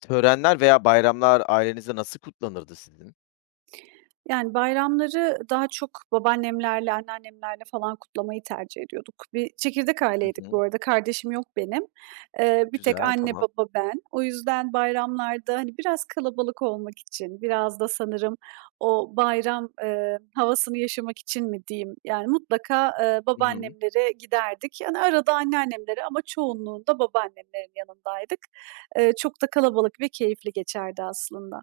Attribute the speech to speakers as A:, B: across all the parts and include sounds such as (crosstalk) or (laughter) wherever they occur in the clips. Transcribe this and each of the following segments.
A: Törenler veya bayramlar ailenizde nasıl kutlanırdı sizin?
B: Yani, bayramları daha çok babaannemlerle, anneannemlerle falan kutlamayı tercih ediyorduk. Bir çekirdek
A: Hı
B: aileydik bu
A: hı.
B: arada, kardeşim yok benim. Bir tek
A: Güzel,
B: anne,
A: tamam.
B: baba, ben. O yüzden bayramlarda, hani, biraz kalabalık olmak için, biraz da sanırım o bayram, havasını yaşamak için mi diyeyim, yani, mutlaka,
A: Hı hı.
B: babaannemlere giderdik. Yani, arada anneannemlere ama çoğunluğunda babaannemlerin yanındaydık. Çok da kalabalık ve keyifli geçerdi aslında.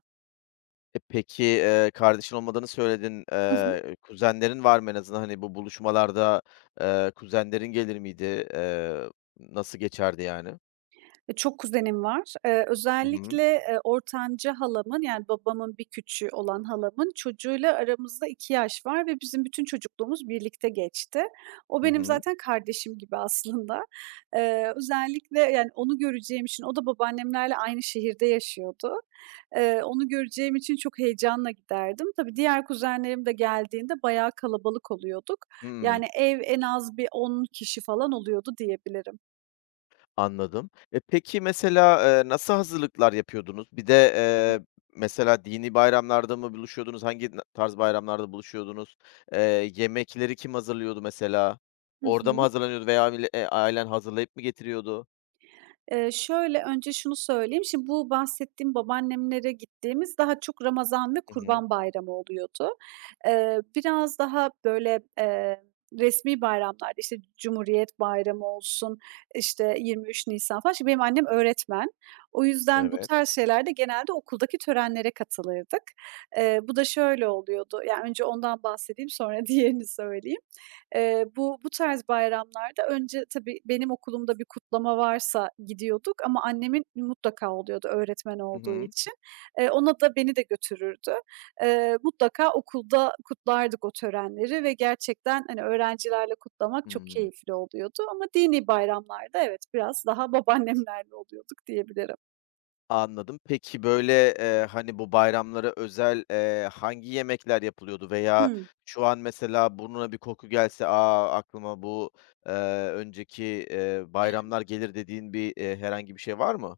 A: E, peki, kardeşin olmadığını söyledin.
B: (laughs)
A: Kuzenlerin var mı en azından? Hani, bu buluşmalarda, kuzenlerin gelir miydi? Nasıl geçerdi yani?
B: E, çok kuzenim var.
A: Hı hı.
B: Özellikle, ortanca halamın, yani, babamın bir küçüğü olan halamın çocuğuyla aramızda 2 yaş var ve bizim bütün çocukluğumuz birlikte geçti. O
A: Hı
B: benim
A: hı.
B: zaten kardeşim gibi aslında. Özellikle, yani, onu göreceğim için. O da babaannemlerle aynı şehirde yaşıyordu. Onu göreceğim için çok heyecanla giderdim. Tabii diğer kuzenlerim de geldiğinde bayağı kalabalık oluyorduk.
A: Hıı.
B: Yani, ev en az bir 10 kişi falan oluyordu diyebilirim.
A: Anladım. E, peki mesela, nasıl hazırlıklar yapıyordunuz? Bir de, mesela dini bayramlarda mı buluşuyordunuz? Hangi tarz bayramlarda buluşuyordunuz? Eee, Yemekleri kim hazırlıyordu mesela?
B: Hı
A: Orada mı
B: hı.
A: hazırlanıyordu veya ailen hazırlayıp mı getiriyordu?
B: Şöyle, önce şunu söyleyeyim. Şimdi bu bahsettiğim babaannemlere gittiğimiz daha çok Ramazan ve
A: Hı hı.
B: Kurban Bayramı oluyordu. Biraz daha böyle, resmî bayramlarda, işte, Cumhuriyet Bayramı olsun, işte, 23 Nisan falan. Şimdi benim annem öğretmen. O yüzden bu
A: Evet.
B: tarz şeylerde genelde okuldaki törenlere katılırdık. Bu da şöyle oluyordu, yani, önce ondan bahsedeyim, sonra (laughs) diğerini söyleyeyim. Bu tarz bayramlarda önce tabii benim okulumda bir kutlama varsa gidiyorduk ama annemin mutlaka oluyordu öğretmen
A: Hı
B: olduğu
A: hı.
B: için. Ona da beni de götürürdü. Mutlaka okulda kutlardık o törenleri ve gerçekten, hani, öğrencilerle kutlamak çok
A: Hıı.
B: keyifli oluyordu ama dini bayramlarda evet, biraz daha babaannemlerle oluyorduk diyebilirim.
A: Anladım. Peki, böyle, hani, bu bayramlara özel, hangi yemekler yapılıyordu veya
B: Hı.
A: şu an mesela burnuna bir koku gelse, "A, aklıma bu, eee, önceki bayramlar gelir." dediğin bir, herhangi bir şey var mı?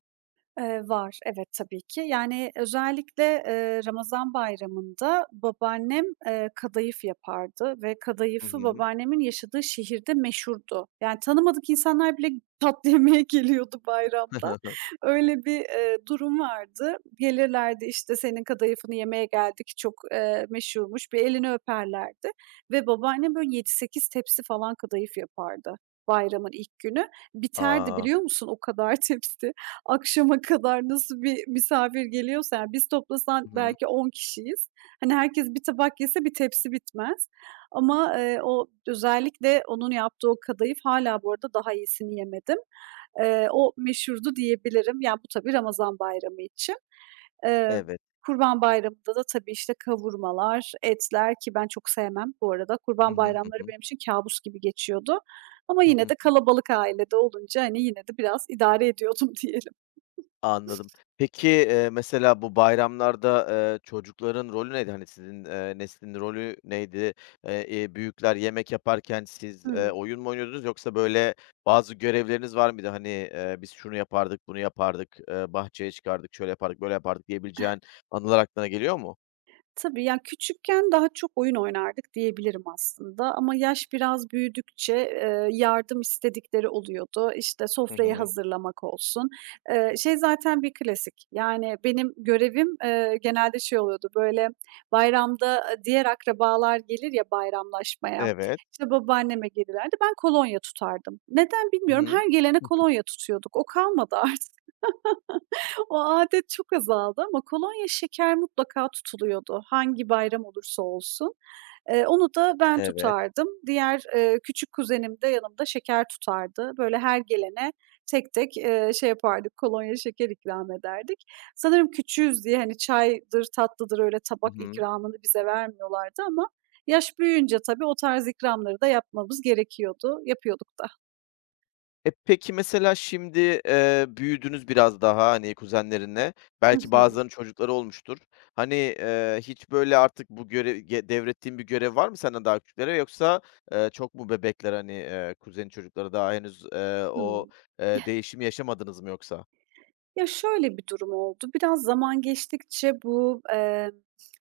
B: Var, evet, tabii ki. Yani, özellikle, Ramazan Bayramı'nda babaannem, kadayıf yapardı ve
A: Hı
B: kadayıfı
A: hı.
B: babaannemin yaşadığı şehirde meşhurdu. Yani, tanımadık insanlar bile tatlı yemeye (laughs) geliyordu bayramda.
A: (laughs)
B: Öyle bir, durum vardı. Gelirlerdi, işte, "Senin kadayıfını yemeye geldik, çok, meşhurmuş." Bir elini öperlerdi ve babaannem böyle 7-8 tepsi falan kadayıf yapardı bayramın ilk günü. Biterdi
A: A!
B: biliyor musun o kadar (laughs) tepsi akşama kadar nasıl bir misafir geliyorsa, yani biz toplasan
A: Hı hı.
B: belki 10 kişiyiz. Hani herkes bir tabak yese bir tepsi bitmez. Ama, o özellikle onun yaptığı o kadayıf hala bu arada daha iyisini yemedim. O meşhurdu diyebilirim. Yani bu tabii Ramazan bayramı için. Eee,
A: Evet.
B: Kurban Bayramı'nda da tabii, işte, kavurmalar, etler ki ben çok sevmem bu arada.
A: Hı
B: Kurban
A: hı. Hı
B: bayramları
A: hı.
B: benim için kabus gibi geçiyordu. Ama yine de
A: (laughs)
B: kalabalık ailede olunca, hani, yine de biraz idare ediyordum (laughs) diyelim.
A: Anladım. Peki, mesela bu bayramlarda, çocukların rolü neydi? Hani, sizin, neslin rolü neydi? Büyükler yemek yaparken siz,
B: Hıı.
A: oyun mu oynuyordunuz, yoksa, böyle, bazı görevleriniz var mıydı? Hani, "Biz şunu yapardık, bunu yapardık, bahçeye çıkardık, şöyle yapardık, böyle yapardık." diyebileceğin anılar aklına geliyor mu?
B: Tabii, ya, küçükken daha çok oyun oynardık diyebilirim aslında ama yaş biraz büyüdükçe, yardım istedikleri oluyordu. İşte,
A: Hı
B: sofrayı
A: hı.
B: hazırlamak olsun. Şey zaten bir klasik, yani, benim görevim, genelde şey oluyordu, böyle, bayramda, diğer akrabalar gelir ya bayramlaşmaya,
A: Evet.
B: işte, babaanneme gelirlerdi, ben kolonya tutardım. Neden
A: Hı
B: bilmiyorum,
A: hı.
B: her gelene
A: (laughs)
B: kolonya tutuyorduk. O kalmadı (laughs) artık. O adet çok azaldı ama kolonya şeker mutlaka tutuluyordu hangi bayram olursa olsun. Onu da ben
A: Evet.
B: tutardım. Diğer, küçük kuzenim de yanımda şeker tutardı. Böyle her gelene tek tek, şey yapardık, kolonya şeker ikram ederdik. Sanırım küçüğüz diye, hani, çaydır, tatlıdır öyle
A: Hı
B: tabak
A: hı.
B: ikramını bize vermiyorlardı ama yaş büyüyünce tabii o tarz ikramları da yapmamız gerekiyordu. Yapıyorduk da.
A: E, peki mesela şimdi, büyüdünüz biraz daha, hani, kuzenlerinle.
B: Hı
A: Belki
B: hı.
A: bazılarının çocukları olmuştur. Hani, hiç böyle artık bu görev ge devrettiğin bir görev var mı senden daha küçüklere, yoksa çok mu bebekler, hani, kuzenin çocukları daha henüz,
B: Hıı.
A: değişimi yaşamadınız mı yoksa?
B: Ya, şöyle bir durum oldu. Biraz zaman geçtikçe bu,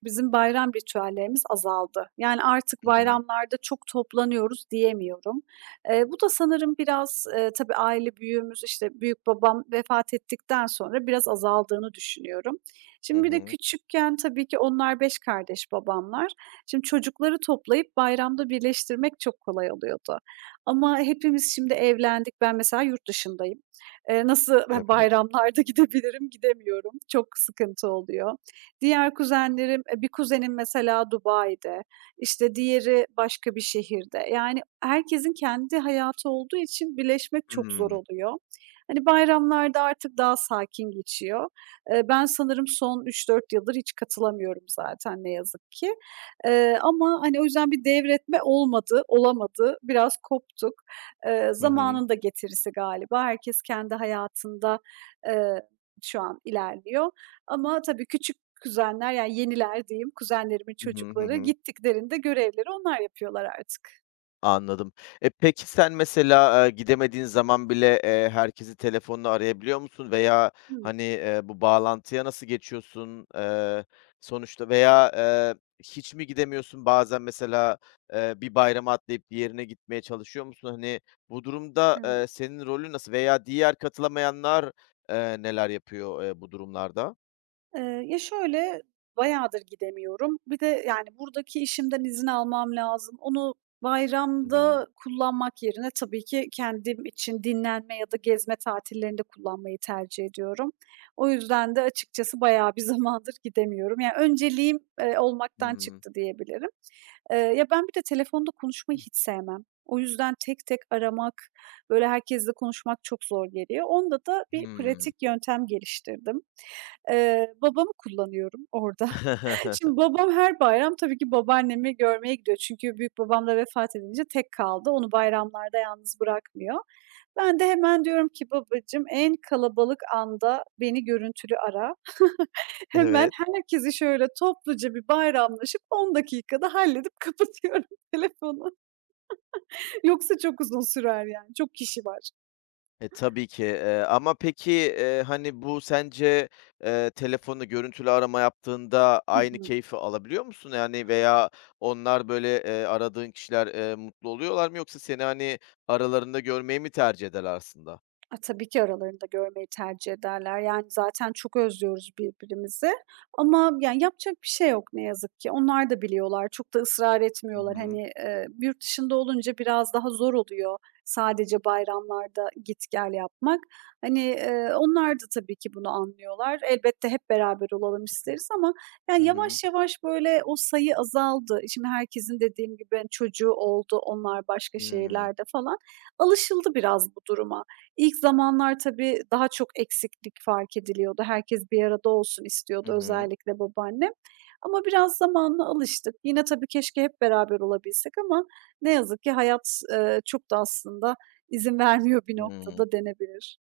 B: bizim bayram ritüellerimiz azaldı. Yani, artık
A: Hı hı.
B: bayramlarda çok toplanıyoruz diyemiyorum. Bu da sanırım biraz, tabii aile büyüğümüz, işte, büyük babam vefat ettikten sonra biraz azaldığını düşünüyorum.
A: Hı
B: Şimdi bir de
A: hı.
B: küçükken tabii ki onlar 5 kardeş babamlar. Şimdi çocukları toplayıp bayramda birleştirmek çok kolay oluyordu. Ama hepimiz şimdi evlendik. Ben mesela yurt dışındayım. Nasıl (laughs)
A: Evet.
B: bayramlarda gidebilirim, gidemiyorum. Çok sıkıntı oluyor. Diğer kuzenlerim, bir kuzenim mesela Dubai'de, işte diğeri başka bir şehirde. Yani herkesin kendi hayatı olduğu için birleşmek çok zor
A: Hımm.
B: oluyor. Hani, bayramlarda artık daha sakin geçiyor. Ben sanırım son 3-4 yıldır hiç katılamıyorum zaten ne yazık ki. Ama, hani, o yüzden bir devretme olmadı, olamadı. Biraz koptuk.
A: Hı hı.
B: Zamanın da getirisi galiba. Herkes kendi hayatında, eee, şu an ilerliyor ama tabii küçük kuzenler, yani yeniler diyeyim, kuzenlerimin
A: Hı hı. Hı
B: çocukları
A: hı.
B: gittiklerinde görevleri onlar yapıyorlar artık.
A: Anladım. E, peki sen mesela, gidemediğin zaman bile, herkesi telefonla arayabiliyor musun veya,
B: Hımm.
A: hani, bu bağlantıya nasıl geçiyorsun? Sonuçta veya hiç mi gidemiyorsun? Bazen mesela, bir bayrama atlayıp diğerine gitmeye çalışıyor musun? Hani, bu durumda,
B: Evet.
A: senin rolün nasıl, veya diğer katılamayanlar neler yapıyor, bu durumlarda?
B: Ya, şöyle, bayağıdır gidemiyorum. Bir de, yani, buradaki işimden izin almam lazım. Onu
A: Hı hı.
B: bayramda kullanmak yerine tabii ki kendim için dinlenme ya da gezme tatillerinde kullanmayı tercih ediyorum. O yüzden de açıkçası bayağı bir (laughs) zamandır gidemiyorum. Yani, önceliğim, olmaktan
A: Hımm.
B: çıktı diyebilirim. Ya, ben bir de telefonda konuşmayı hiç sevmem. O yüzden tek tek aramak, böyle, herkesle konuşmak çok zor geliyor. Onda da bir
A: Hımm.
B: pratik yöntem geliştirdim. Babamı kullanıyorum orada. (laughs) Şimdi
A: (laughs)
B: babam her bayram tabii ki babaannemi görmeye gidiyor. Çünkü büyükbabam da vefat edince tek kaldı. Onu bayramlarda yalnız bırakmıyor. Ben de hemen diyorum ki babacığım en kalabalık anda beni görüntülü ara. (laughs) Hemen
A: Evet.
B: herkesi şöyle topluca bir bayramlaşıp 10 dakikada halledip (laughs) kapatıyorum telefonu. Yoksa çok uzun sürer yani. Çok kişi var.
A: E, tabii ki, ama peki, hani, bu sence, telefonla görüntülü arama yaptığında
B: Hı
A: aynı
B: hı.
A: keyfi alabiliyor musun? Yani, veya onlar, böyle, aradığın kişiler mutlu oluyorlar mı, yoksa seni, hani, aralarında görmeyi mi tercih ederler aslında?
B: A, tabii ki aralarında görmeyi tercih ederler. Yani, zaten çok özlüyoruz birbirimizi ama, yani, yapacak bir şey yok ne yazık ki. Onlar da biliyorlar, çok da ısrar
A: Hı
B: etmiyorlar.
A: hı.
B: Hani, yurt dışında olunca biraz daha zor oluyor sadece bayramlarda git gel yapmak. Hani, onlar da tabii ki bunu anlıyorlar. Elbette hep beraber olalım isteriz ama,
A: Hı
B: yani,
A: hı.
B: yavaş yavaş, böyle, o sayı azaldı. Şimdi herkesin dediğim gibi, hani, çocuğu oldu, onlar başka
A: Hımm.
B: şehirlerde falan. Alışıldı biraz bu duruma. İlk zamanlar tabii daha çok eksiklik fark ediliyordu. Herkes bir arada olsun
A: Hı
B: istiyordu,
A: hı.
B: özellikle babaannem. Ama biraz zamanla alıştık. Yine tabii keşke hep beraber olabilsek ama ne yazık ki hayat, çok da aslında izin (laughs) vermiyor bir
A: Hıı.
B: noktada denebilir.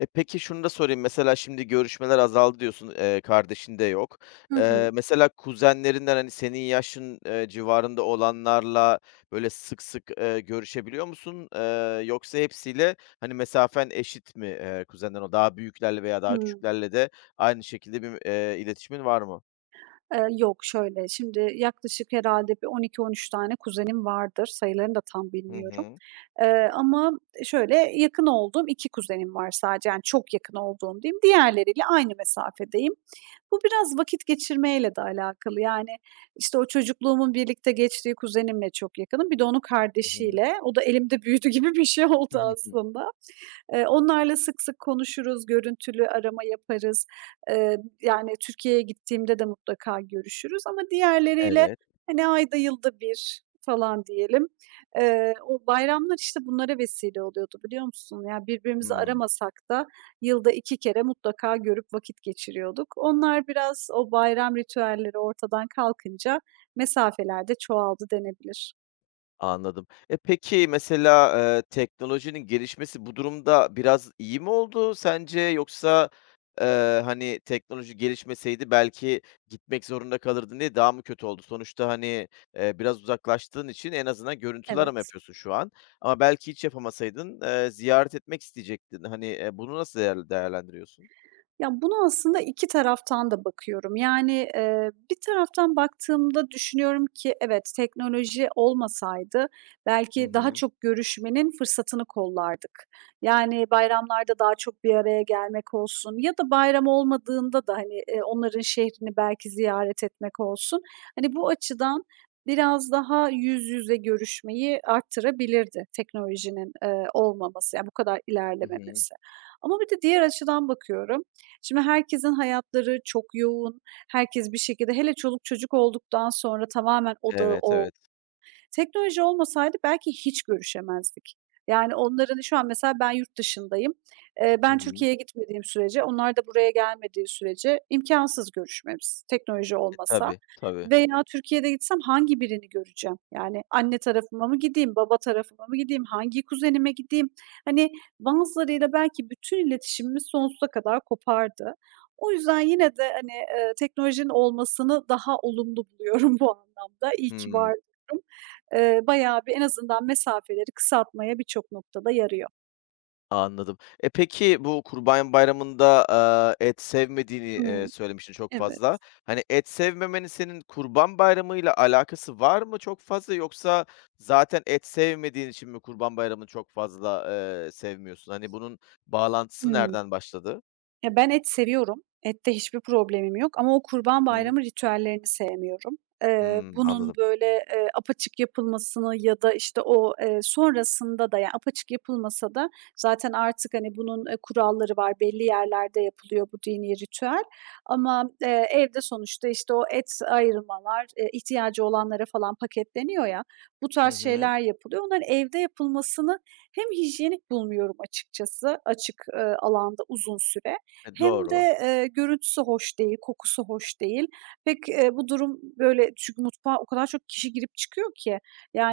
A: E, peki şunu da sorayım, mesela şimdi görüşmeler azaldı diyorsun, kardeşin de yok.
B: Hı hı.
A: Mesela kuzenlerinden, hani, senin yaşın civarında olanlarla böyle sık sık görüşebiliyor musun? Yoksa hepsiyle, hani, mesafen eşit mi, kuzenden o daha büyüklerle veya daha
B: Hımm.
A: küçüklerle de aynı şekilde bir iletişimin var mı?
B: Yok, şöyle, şimdi yaklaşık herhâlde bir 12-13 tane kuzenim vardır. Sayılarını da tam
A: Hı
B: bilmiyorum.
A: hı.
B: Ama şöyle, yakın olduğum 2 kuzenim var sadece, yani çok yakın olduğum diyeyim. Diğerleriyle aynı mesafedeyim. Bu biraz vakit geçirmeyle de alakalı. Yani, işte, o çocukluğumun birlikte geçtiği kuzenimle çok yakınım. Bir de onun
A: Hı hı.
B: kardeşiyle. O da elimde büyüdü gibi bir şey
A: Hı
B: oldu
A: hı.
B: aslında. Onlarla sık sık konuşuruz, görüntülü arama yaparız. Eee, yani Türkiye'ye gittiğimde de mutlaka görüşürüz ama diğerleriyle,
A: Evet.
B: hani, ayda yılda bir falan diyelim. O bayramlar, işte, bunlara vesile oluyordu, biliyor musun? Ya, birbirimizi aramasak da yılda 2 kere mutlaka görüp vakit geçiriyorduk. Onlar biraz o bayram ritüelleri ortadan kalkınca mesafeler de çoğaldı denebilir.
A: Anladım. E, peki mesela, teknolojinin gelişmesi bu durumda biraz iyi mi oldu sence? Yoksa, hani, teknoloji gelişmeseydi belki gitmek zorunda kalırdın diye daha mı kötü oldu? Sonuçta, hani, biraz uzaklaştığın için en azından görüntülü arama
B: Evet.
A: yapıyorsun şu an, ama belki hiç yapamasaydın ziyaret etmek isteyecektin. Hani, bunu nasıl değerlendiriyorsun?
B: Ya, bunu aslında 2 taraftan da bakıyorum. Yani, bir taraftan baktığımda düşünüyorum ki evet, teknoloji olmasaydı
A: Hı
B: belki daha
A: hı.
B: çok görüşmenin fırsatını kollardık. Yani, bayramlarda daha çok bir araya gelmek olsun ya da bayram olmadığında da, hani, onların şehrini belki ziyaret etmek olsun. Hani, bu açıdan biraz daha yüz yüze görüşmeyi arttırabilirdi teknolojinin, olmaması, yani, bu kadar
A: Hı hı.
B: ilerlememesi. Ama bir de diğer açıdan bakıyorum. Şimdi herkesin hayatları çok yoğun. Herkes bir şekilde hele çoluk çocuk olduktan sonra tamamen odağı
A: Evet,
B: o
A: evet.
B: Teknoloji olmasaydı belki hiç görüşemezdik. Yani onların şu an mesela ben yurt dışındayım.
A: Hı
B: Ben
A: hı.
B: Türkiye'ye gitmediğim sürece, onlar da buraya gelmediği sürece imkânsız görüşmemiz teknoloji
A: E,
B: olmasa.
A: tabii, tabii.
B: Veya Türkiye'de gitsem hangi birini göreceğim? Yani anne tarafıma mı gideyim, baba tarafıma mı gideyim, hangi kuzenime gideyim? Hani bazılarıyla belki bütün iletişimimiz sonsuza kadar kopardı. O yüzden yine de, hani, teknolojinin olmasını daha olumlu buluyorum (laughs) bu anlamda. İyi ki
A: Hıı.
B: var diyorum. Bayağı bir en azından mesafeleri kısaltmaya birçok noktada yarıyor.
A: Anladım. E, peki bu Kurban Bayramı'nda, et sevmediğini
B: Hıı.
A: söylemiştin çok
B: Evet.
A: fazla. Hani, et sevmemenin senin Kurban Bayramı'yla alakası var mı çok fazla, yoksa zaten et sevmediğin için mi Kurban Bayramı'nı çok fazla sevmiyorsun? Hani, bunun bağlantısı
B: Hıı.
A: nereden başladı?
B: Ya, ben et seviyorum. Ette hiçbir problemim yok ama o
A: Hı
B: Kurban
A: hı.
B: Bayramı ritüellerini sevmiyorum.
A: Hımm,
B: Bunun
A: anladım.
B: böyle, apaçık yapılmasını ya da, işte, o, sonrasında da, yani, apaçık yapılmasa da zaten artık, hani, bunun, kuralları var. Belli yerlerde yapılıyor bu dini ritüel ama, evde sonuçta, işte, o et ayırmalar, ihtiyacı olanlara falan paketleniyor ya, bu
A: Hı
B: tarz
A: hı.
B: şeyler yapılıyor. Onların evde yapılmasını hem hijyenik bulmuyorum açıkçası açık, alanda uzun süre
A: E,
B: hem
A: doğru.
B: de, görüntüsü hoş değil, kokusu hoş değil. Pek, bu durum böyle çünkü mutfağa o kadar çok kişi girip çıkıyor ki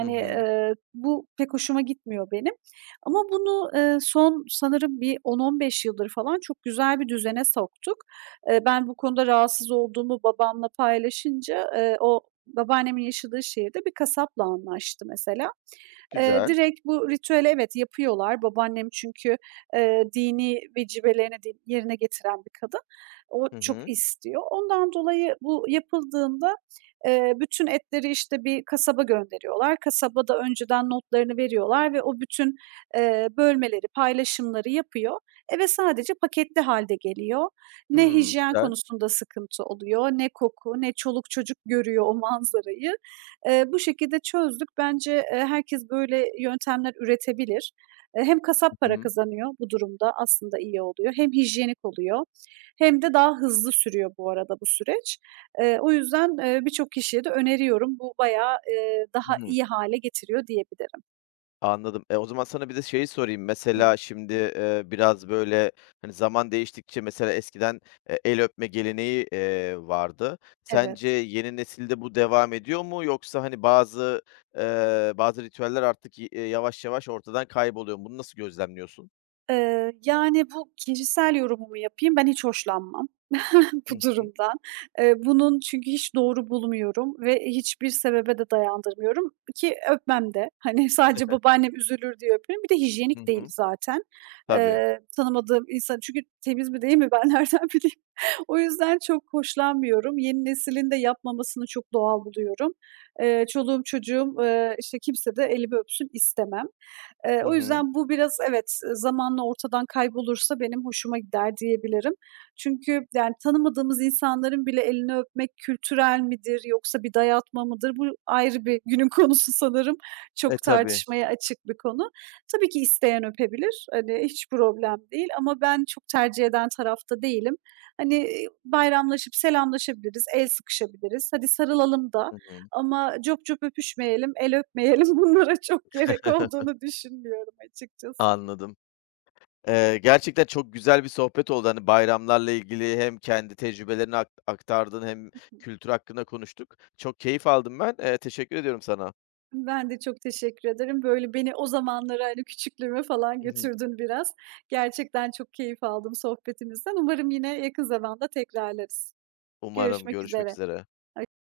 A: Hı hı.
B: bu pek hoşuma gitmiyor benim. Ama bunu, son sanırım bir 10-15 yıldır falan çok güzel bir düzene soktuk. Ben bu konuda rahatsız olduğumu babamla paylaşınca, o babaannemin yaşadığı şehirde bir kasapla anlaştı mesela.
A: Güzel.
B: Direkt bu ritüeli evet, yapıyorlar. Babaannem çünkü, dini vecibelerini din yerine getiren bir kadın. O
A: Hı
B: çok
A: hı.
B: istiyor. Ondan dolayı bu yapıldığında, bütün etleri, işte, bir kasaba gönderiyorlar. Kasabada önceden notlarını veriyorlar ve o bütün, bölmeleri, paylaşımları yapıyor. Eve sadece paketli halde geliyor. Ne
A: Hımm,
B: hijyen
A: güzel.
B: konusunda sıkıntı oluyor, ne koku, ne çoluk çocuk görüyor o manzarayı. Bu şekilde çözdük. Bence, herkes böyle yöntemler üretebilir. Hem kasap
A: Hı
B: para
A: hı.
B: kazanıyor bu durumda, aslında iyi oluyor. Hem hijyenik oluyor hem de daha hızlı sürüyor bu arada bu süreç. O yüzden, birçok kişiye de öneriyorum. Bu bayağı,
A: Hı
B: daha
A: hı.
B: iyi hale getiriyor diyebilirim.
A: Anladım. E, o zaman sana bir de şeyi sorayım.
B: Hımm.
A: Mesela şimdi, biraz böyle, hani, zaman değiştikçe, mesela eskiden el öpme geleneği vardı. Sence
B: Evet.
A: yeni nesilde bu devam ediyor mu, yoksa, hani, bazı ritüeller artık y yavaş yavaş ortadan kayboluyor mu? Bunu nasıl gözlemliyorsun?
B: Yani, bu kişisel yorumumu yapayım, ben hiç hoşlanmam (laughs)
A: Hı
B: bu
A: hı.
B: durumdan. Bunun çünkü hiç doğru bulmuyorum ve hiçbir sebebe de dayandırmıyorum ki öpmem de. Hani, sadece babaannem üzülür diye öperim. Bir de
A: Hı
B: hijyenik değil
A: hı.
B: zaten.
A: Tabii.
B: Tanımadığım insan çünkü temiz mi değil mi ben (laughs) nereden bileyim? O yüzden çok hoşlanmıyorum. Yeni neslin de yapmamasını çok doğal buluyorum. Çoluğum çocuğum, işte, kimse de elimi öpsün istemem.
A: Hı
B: O
A: hı.
B: yüzden bu biraz evet, zamanla ortadan kaybolursa benim hoşuma gider diyebilirim. Çünkü yani tanımadığımız insanların bile elini öpmek kültürel midir yoksa bir dayatma mıdır? Bu ayrı bir günün (laughs) konusu sanırım.
A: E,
B: Çok
A: tabii.
B: tartışmaya açık bir konu. Tabii ki isteyen öpebilir. Hani, hiç problem değil ama ben çok tercih eden tarafta değilim. Hani, bayramlaşıp selamlaşabiliriz, el sıkışabiliriz. Hadi sarılalım da
A: Hı hı.
B: ama cop cop öpüşmeyelim, el öpmeyelim (laughs) bunlara çok gerek
A: (laughs)
B: olduğunu düşünmüyorum açıkçası.
A: Anladım. Gerçekten çok güzel bir sohbet oldu. Hani, bayramlarla ilgili hem kendi tecrübelerini aktardın, hem kültür hakkında konuştuk. Çok keyif aldım ben. Teşekkür ediyorum sana.
B: Ben de çok teşekkür ederim. Böyle beni o zamanlara, hani, küçüklüğüme falan
A: Hı hı.
B: götürdün biraz. Gerçekten çok keyif aldım sohbetimizden. Umarım yine yakın zamanda tekrarlarız.
A: Umarım
B: Görüşmek
A: görüşmek
B: üzere.
A: üzere.